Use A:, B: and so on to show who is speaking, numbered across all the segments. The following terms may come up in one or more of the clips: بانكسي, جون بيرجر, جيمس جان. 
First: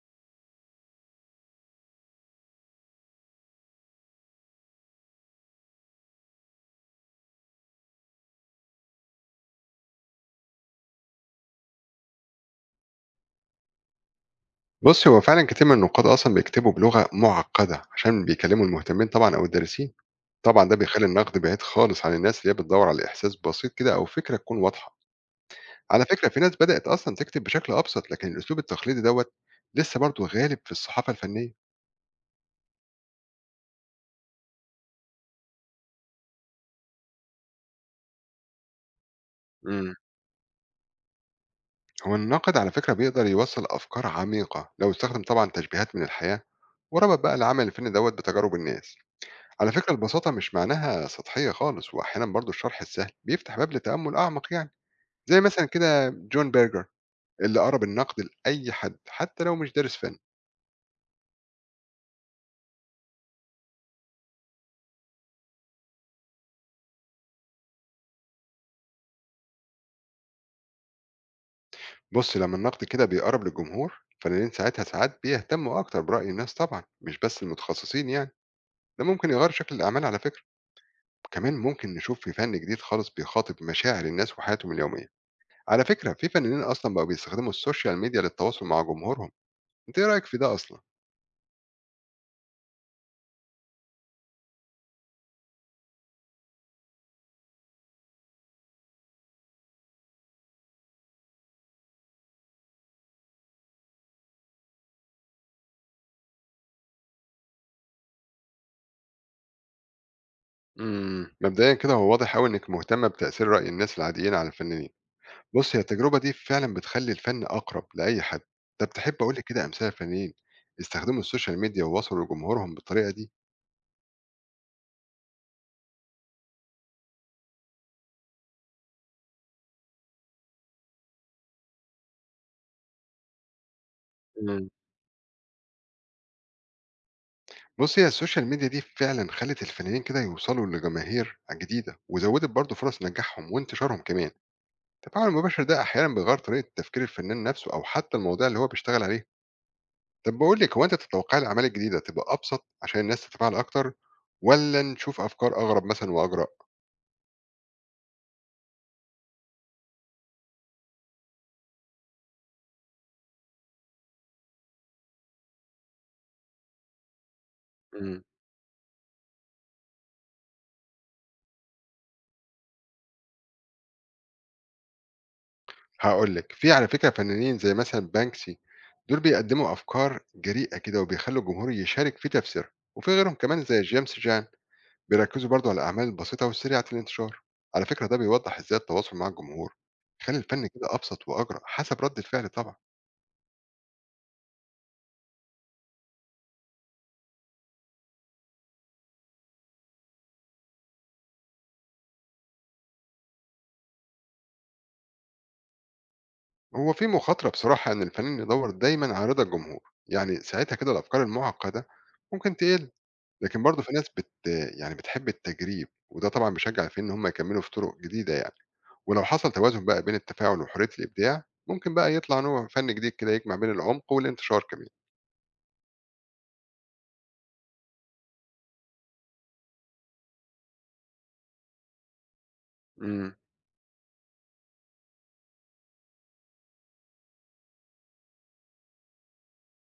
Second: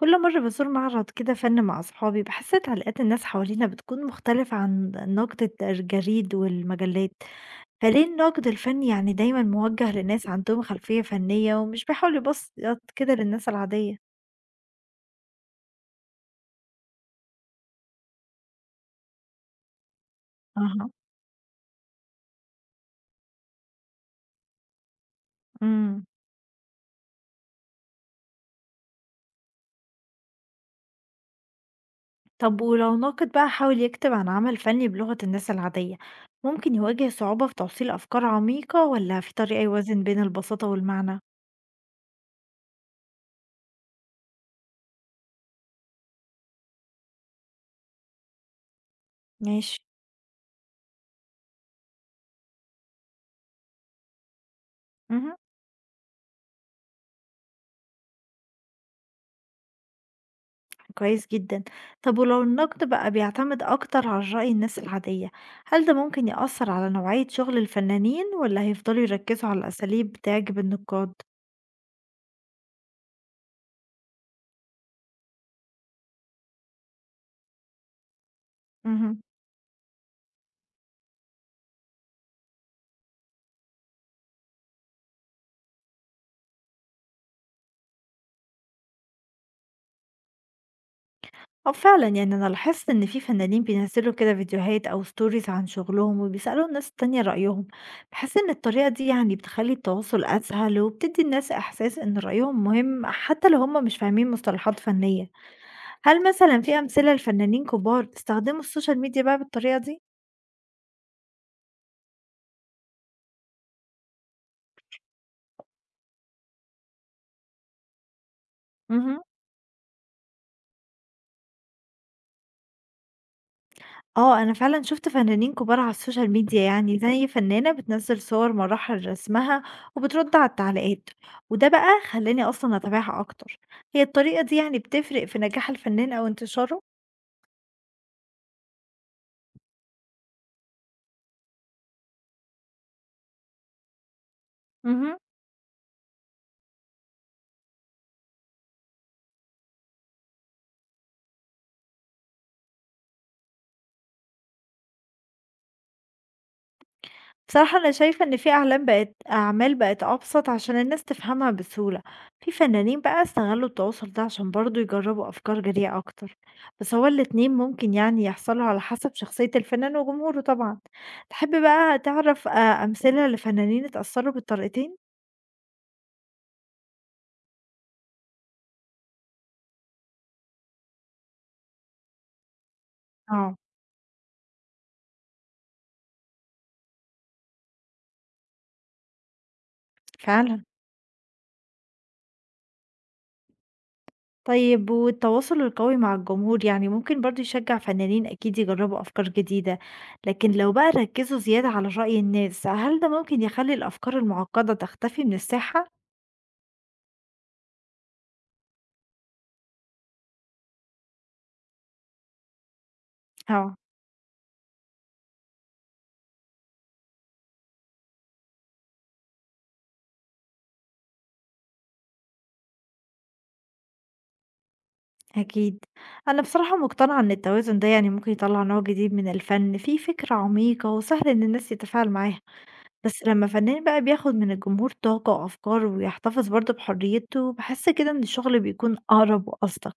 A: كل مرة بزور معرض كده فن مع أصحابي بحس تعليقات الناس حوالينا بتكون مختلفة عن نقد الجريد والمجلات. فليه النقد الفني يعني دايما موجه لناس عندهم خلفية فنية ومش بيحاول يبسط كده للناس العادية.
B: بُص، هو فعلًا كتير من النقاد أصلًا بيكتبوا بلغة مُعقّدة عشان بيكلموا المهتمين طبعًا أو الدارسين، طبعًا ده
A: أها.
B: بيخلّي النقد بعيد خالص عن الناس اللي هي بتدوّر على إحساس بسيط كده أو فكرة تكون واضحة،
A: امم
B: على فكرة في ناس بدأت أصلًا تكتب بشكل أبسط، لكن الأسلوب التقليدي دوّة لسه برضه غالب في الصحافة الفنية.
A: طب ولو ناقد بقى حاول يكتب عن عمل فني بلغة الناس العادية، ممكن يواجه صعوبة في توصيل أفكار عميقة ولا في طريقة
B: إمم،
A: يوازن بين البساطة والمعنى؟
B: هو الناقد على فكرة بيقدر يوصّل أفكار عميقة لو استخدم طبعًا تشبيهات من الحياة، وربط بقى العمل الفني دوّة بتجارب الناس. على
A: ماشي.
B: فكرة البساطة مش معناها سطحية خالص، وأحيانًا برضه الشرح السهل بيفتح باب لتأمُّل أعمق يعني.
A: مهم.
B: زي مثلًا كده جون بيرجر اللي قرَب النقد لأي حد، حتى لو مش دارس فَن.
A: كويس جدًا. طب ولو النقد بقى بيعتمد أكتر على رأي الناس العادية، هل ده ممكن يأثر على نوعية شغل الفنانين والّا هيفضلوا يركزوا على الأساليب تعجب النقاد؟
B: بُص، لمّا النقد كده بيقرَب للجمهور، الفنانين ساعتها ساعات بيهتمّوا أكتر برأي الناس طبعًا، مش بس المتخصصين يعني. ده
A: اهم.
B: ممكن يغيّر شكل الأعمال على فكرة. كمان ممكن نشوف في فَن جديد خالص بيخاطب مشاعر الناس وحياتهم اليومية. على فكرة في فنانين أصلًا بقوا بيستخدموا السوشيال ميديا للتواصل مع جمهورهم. أنت إيه رأيك في ده أصلًا؟
A: آه فعلًا، يعني أنا لاحظت إن في فنانين بينزّلوا كده فيديوهات أو stories عن شغلهم وبيسألوا الناس التانية رأيهم. باحس إن الطريقة دي يعني بتخلّي التواصل أسهل وبتدّي الناس إحساس إن رأيهم مهم حتى لو هم مش فاهمين مصطلحات فنية. هل مثلًا في أمثلة لفنانين كبار استخدموا السوشيال ميديا بقى بالطريقة دي؟
B: مبدئيًا كده هو واضح أوي إنِّك مهتمة بتأثير رأي الناس العاديين على الفنانين. بُص، هي التجربة دي فعلًا بتخلّي الفن أقرب لأي حد. طب تحب
A: اهم.
B: أقول لك كده أمثلة لفنانين استخدموا السوشيال ميديا ووصلوا لجمهورهم بالطريقة دي؟
A: آه، أنا فعلًا شُفت فنانين كبار على السوشيال ميديا يعني، زي فنانة بتنزّل صور مراحل رسمها وبترد على التعليقات، وده بقى خلّاني أصلًا أتابعها أكتر. هي الطريقة دي
B: إمم.
A: يعني بتفرق في نجاح الفنان أو انتشاره؟
B: بُص، هي السوشيال ميديا دي فعلًا خلّت الفنانين كده يوصلوا لجماهير جديدة، وزوّدت برضه فرص نجاحهم وانتشارهم كمان.
A: اهم.
B: التفاعل المباشر ده أحيانًا بيغيّر طريقة تفكير الفنان نفسه أو حتى المواضيع اللي هو بيشتغل عليها. طب باقول لِك، هو أنتِ تتوقعي الأعمال الجديدة تبقى أبسط عشان الناس تتفاعل أكتر، والّا نشوف أفكار أغرب مثلًا وأجرأ؟
A: بصراحة أنا شايفة إن في أعلام بقت أعمال بقت أبسط عشان الناس تفهمها بسهولة، في فنانين بقى استغلوا التواصل ده عشان برضو يجربوا أفكار جريئة أكتر، بس هو الاتنين ممكن
B: إمم.
A: يعني يحصلوا على حسب شخصية الفنان وجمهوره طبعا. تحب بقى تعرف آه، أمثلة لفنانين اتأثروا بالطريقتين؟
B: هاقول لِك، في على فكرة فنانين زي مثلًا بانكسي، دول بيقدّموا أفكار جريئة كده وبيخلّوا الجمهور يشارك في تفسيرها، وفي غيرهم
A: اه
B: كمان زي جيمس جان بيركّزوا برضه على الأعمال البسيطة والسريعة الانتشار. على فكرة ده بيوضّح إزاي التواصل مع الجمهور يخلّي
A: فعلا.
B: الفن كده أبسط وأجرأ حسب ردة فعل طبعًا.
A: طيب والتواصل القوي مع الجمهور يعني ممكن برضو يشجع فنانين أكيد يجربوا أفكار جديدة، لكن لو بقى ركزوا زيادة على رأي الناس هل ده ممكن يخلي الأفكار المعقدة تختفي من الساحة؟
B: هو في مخاطرة بصراحة إن الفنان يدوّر دايمًا على رضا الجمهور، يعني ساعتها كده الأفكار المعقدة ممكن تقِل، لكن
A: اه.
B: برضه في ناس يعني بتحب التجريب وده طبعًا بيشجّع الفنانين إن هم يكمّلوا في طُرق جديدة يعني. ولو حصل توازن بقى بين التفاعل وحرية الإبداع ممكن بقى يطلع نوع فن جديد كده يجمع بين العمق والانتشار كمان.
A: أكيد. أنا بصراحة مقتنعة إن التوازن ده يعني ممكن يطلع نوع جديد من الفن فيه فكرة عميقة وسهل إن الناس تتفاعل معاها، بس
B: امم
A: لمّا فنان بقى بياخد من الجمهور طاقة وأفكار ويحتفظ برضه بحريته، باحس كده إن الشغل بيكون أقرب وأصدق.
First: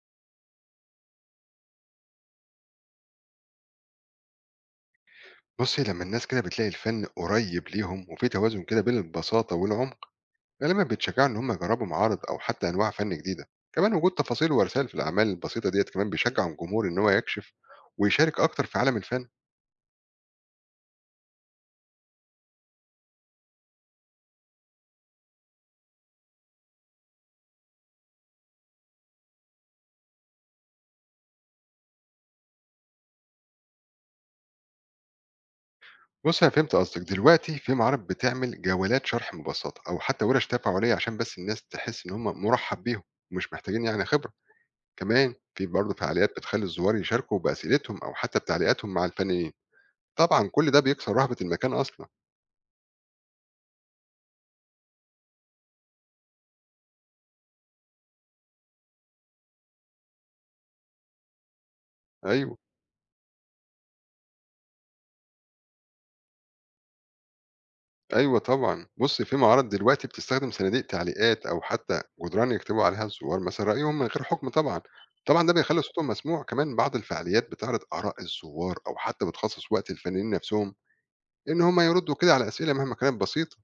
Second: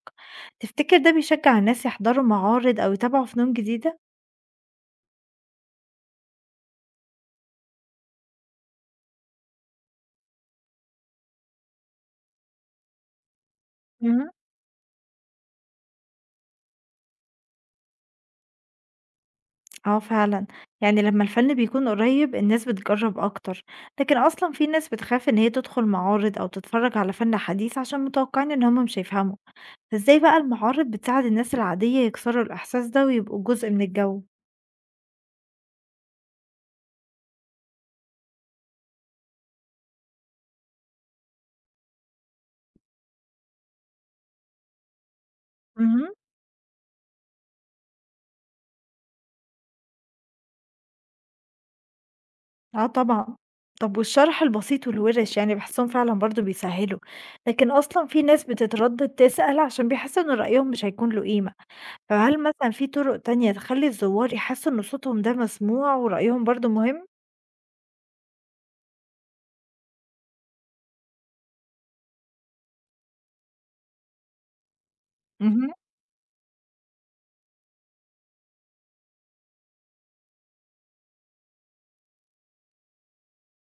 A: تفتكر ده بيشجع الناس يحضروا معارض أو يتابعوا فنون جديدة؟
B: بصي لما الناس كده بتلاقي الفن قريب ليهم وفي توازن كده بين البساطة والعمق غالبا بيتشجعوا إن هم يجربوا معارض أو حتى أنواع فن جديدة، كمان وجود
A: مهم.
B: تفاصيل ورسائل في الأعمال البسيطة ديت كمان بيشجع الجمهور إن هو يكشف ويشارك أكتر في عالم الفن.
A: آه فعلًا، يعني لمّا الفن بيكون قريب الناس بتجرب أكتر، لكن أصلًا في ناس بتخاف إن هي تدخل معارض أو تتفرج على فن حديث عشان متوقعين إن هم مش هيفهموا. فإزاي بقى المعارض بتساعد الناس العادية يكسروا الإحساس ده ويبقوا جزء من الجو؟
B: بص أنا فهمت قصدك دلوقتي، في معارض بتعمل جولات شرح مبسطة أو حتى ورش تفاعلية عشان بس الناس تحس إن هم مرحب بيهم ومش محتاجين يعني خبرة، كمان في برضه
A: مهم.
B: فعاليات بتخلي الزوار يشاركوا بأسئلتهم أو حتى بتعليقاتهم مع الفنانين. طبعا كل ده بيكسر رهبة المكان أصلا.
A: آه طبعًا. طب والشرح البسيط والوِرِش يعني باحسّهم فعلًا برضه بيسهّلوا، لكن أصلًا في ناس بتتردّد تسأل عشان بيحسّوا إن رأيهم مش هيكون له قيمة، فهل
B: أيوه
A: مثلًا في طُرق تانية تخلّي الزوّار يحسّوا إن صوتهم ده مسموع ورأيهم برضه مهم؟
B: أيوه، طبعا بص في معارض دلوقتي بتستخدم صناديق تعليقات أو حتى جدران يكتبوا عليها الزوار مثلا رأيهم من غير حكم طبعا. طبعا ده
A: اهم.
B: بيخلي صوتهم مسموع، كمان بعض الفعاليات بتعرض آراء الزوار أو حتى بتخصص وقت الفنانين نفسهم إن هم يردوا كده على أسئلة مهما كانت بسيطة.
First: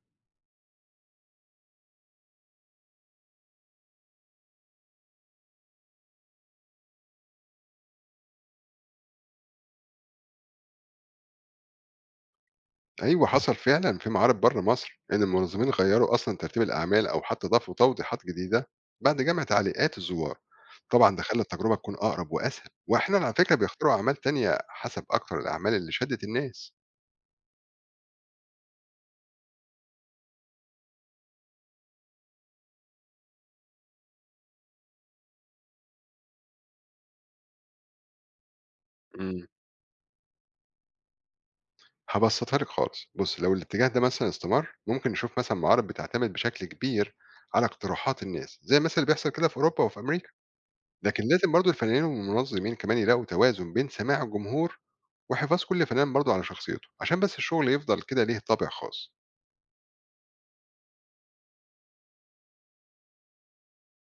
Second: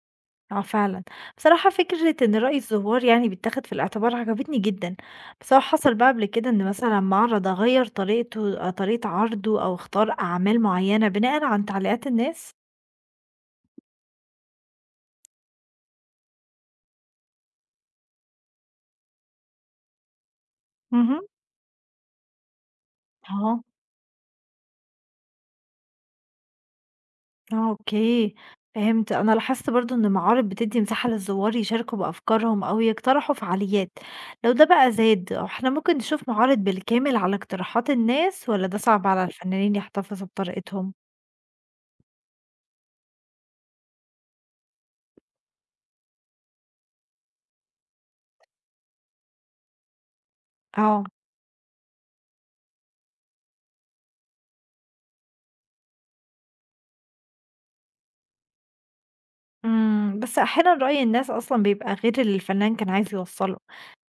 A: آه فعلًا. بصراحة فكرة إن رأي الزوّار يعني بيتاخد في الاعتبار عجبتني جدًا، بس هو حصل بقى قبل كده إن مثلًا معرض أغيّر طريقته طريقة عرضه أو أختار أعمال معيّنة بناءً عن تعليقات الناس؟
B: أيوه حصل فعلًا في معارض برّه مصر، إن المنظمين غيّروا أصلًا ترتيب الأعمال أو حتى ضافوا توضيحات جديدة بعد جمع تعليقات الزوار، طبعًا
A: اهم.
B: ده خلّى التجربة تكون أقرب وأسهل، وأحيانًا على فكرة
A: آه.
B: بيختاروا أعمال تانية حسب أكتر الأعمال اللي شدِّت الناس.
A: آه، أوكي، فهمت. أنا لاحظت برضه إن المعارض بتدّي مساحة للزوّار يشاركوا بأفكارهم أو يقترحوا فعاليات، لو ده بقى زاد، هو إحنا ممكن نشوف معارض بالكامل على اقتراحات الناس والّا ده صعب على
B: إمم،
A: الفنانين يحتفظوا بطريقتهم؟
B: هابسّطها لِك خالص، بُصّي لو الاتجاه ده مثلًا استمر، ممكن نشوف مثلًا معارض بتعتمد بشكل كبير على اقتراحات الناس، زي مثلًا اللي بيحصل كده في أوروبا وفي أمريكا،
A: اه.
B: لكن لازم برضه الفنانين والمنظمين كمان يلاقوا توازن بين سماع الجمهور وحفاظ كل فنان برضه على شخصيته، عشان بس الشغل يفضل كده ليه طابع خاص.
A: إمم، بس أحيانًا رأي الناس أصلًا بيبقى غير اللي الفنان كان عايز يوصّله،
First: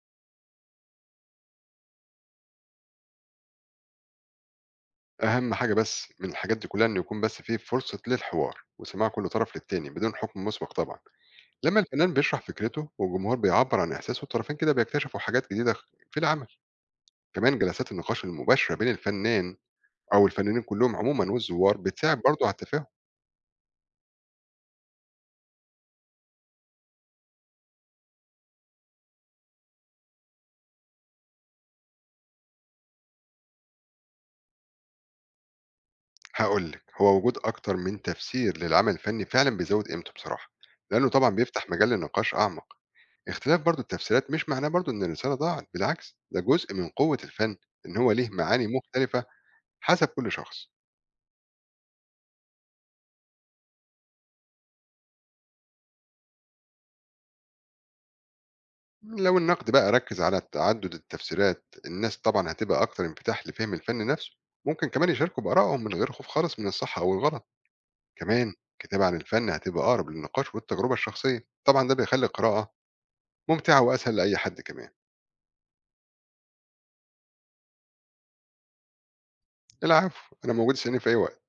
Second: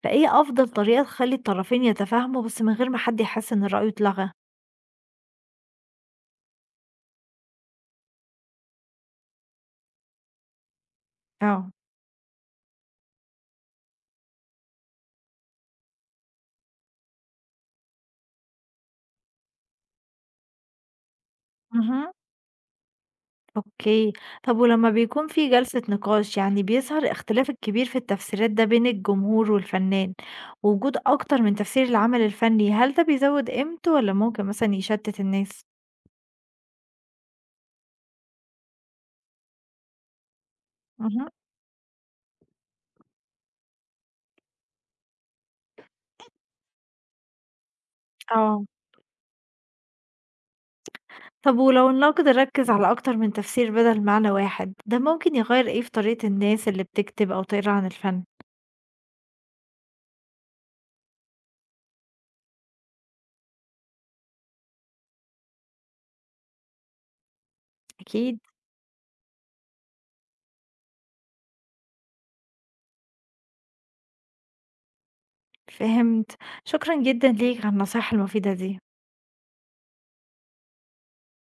A: فإيه أفضل طريقة تخلّي الطرفين يتفاهموا بس من غير ما حد يحس إن رأيه اتلغى؟
B: أهم حاجة بس من الحاجات دي كلها إنه يكون بس فيه فرصة للحوار وسماع كل طرف للتاني بدون حكم مسبق طبعا.
A: اه.
B: لما الفنان بيشرح فكرته والجمهور بيعبر عن إحساسه الطرفين كده بيكتشفوا حاجات جديدة في العمل. كمان جلسات النقاش المباشرة بين الفنان أو الفنانين كلهم عموما والزوار
A: اهم.
B: بتساعد برضه على التفاهم.
A: أوكي، طب ولما بيكون في جلسة نقاش يعني بيظهر الاختلاف الكبير في التفسيرات ده بين الجمهور والفنان، ووجود أكتر من تفسير للعمل الفني هل ده بيزود قيمته والّا ممكن مثلًا يشتت الناس؟
B: هقول لك هو وجود أكتر من تفسير للعمل الفني فعلا بيزود قيمته بصراحة. لأنه طبعا
A: اهم،
B: بيفتح مجال لنقاش أعمق، اختلاف برضه التفسيرات مش معناه برضه إن الرسالة ضاعت، بالعكس ده جزء من قوة الفن، إن هو ليه
A: آه.
B: معاني مختلفة حسب كل شخص.
A: طب ولو النقد ركز على أكتر من تفسير بدل معنى واحد، ده ممكن يغير إيه في طريقة الناس اللي بتكتب أو تقرا عن الفن؟
B: لو النقد بقى ركز على تعدد التفسيرات، الناس طبعًا هتبقى أكتر انفتاح لفهم الفن نفسه، ممكن كمان يشاركوا بآرائهم من غير خوف خالص من الصح أو الغلط،
A: أكيد،
B: كمان الكتابة عن الفن هتبقى أقرب للنقاش والتجربة الشخصية، طبعًا ده بيخلي القراءة ممتعة وأسهل لأي حد كمان.
A: فهمت، شكرًا جدًا ليك على النصايح المفيدة دي.
B: العفو، أنا موجود اسألني في أي وقت.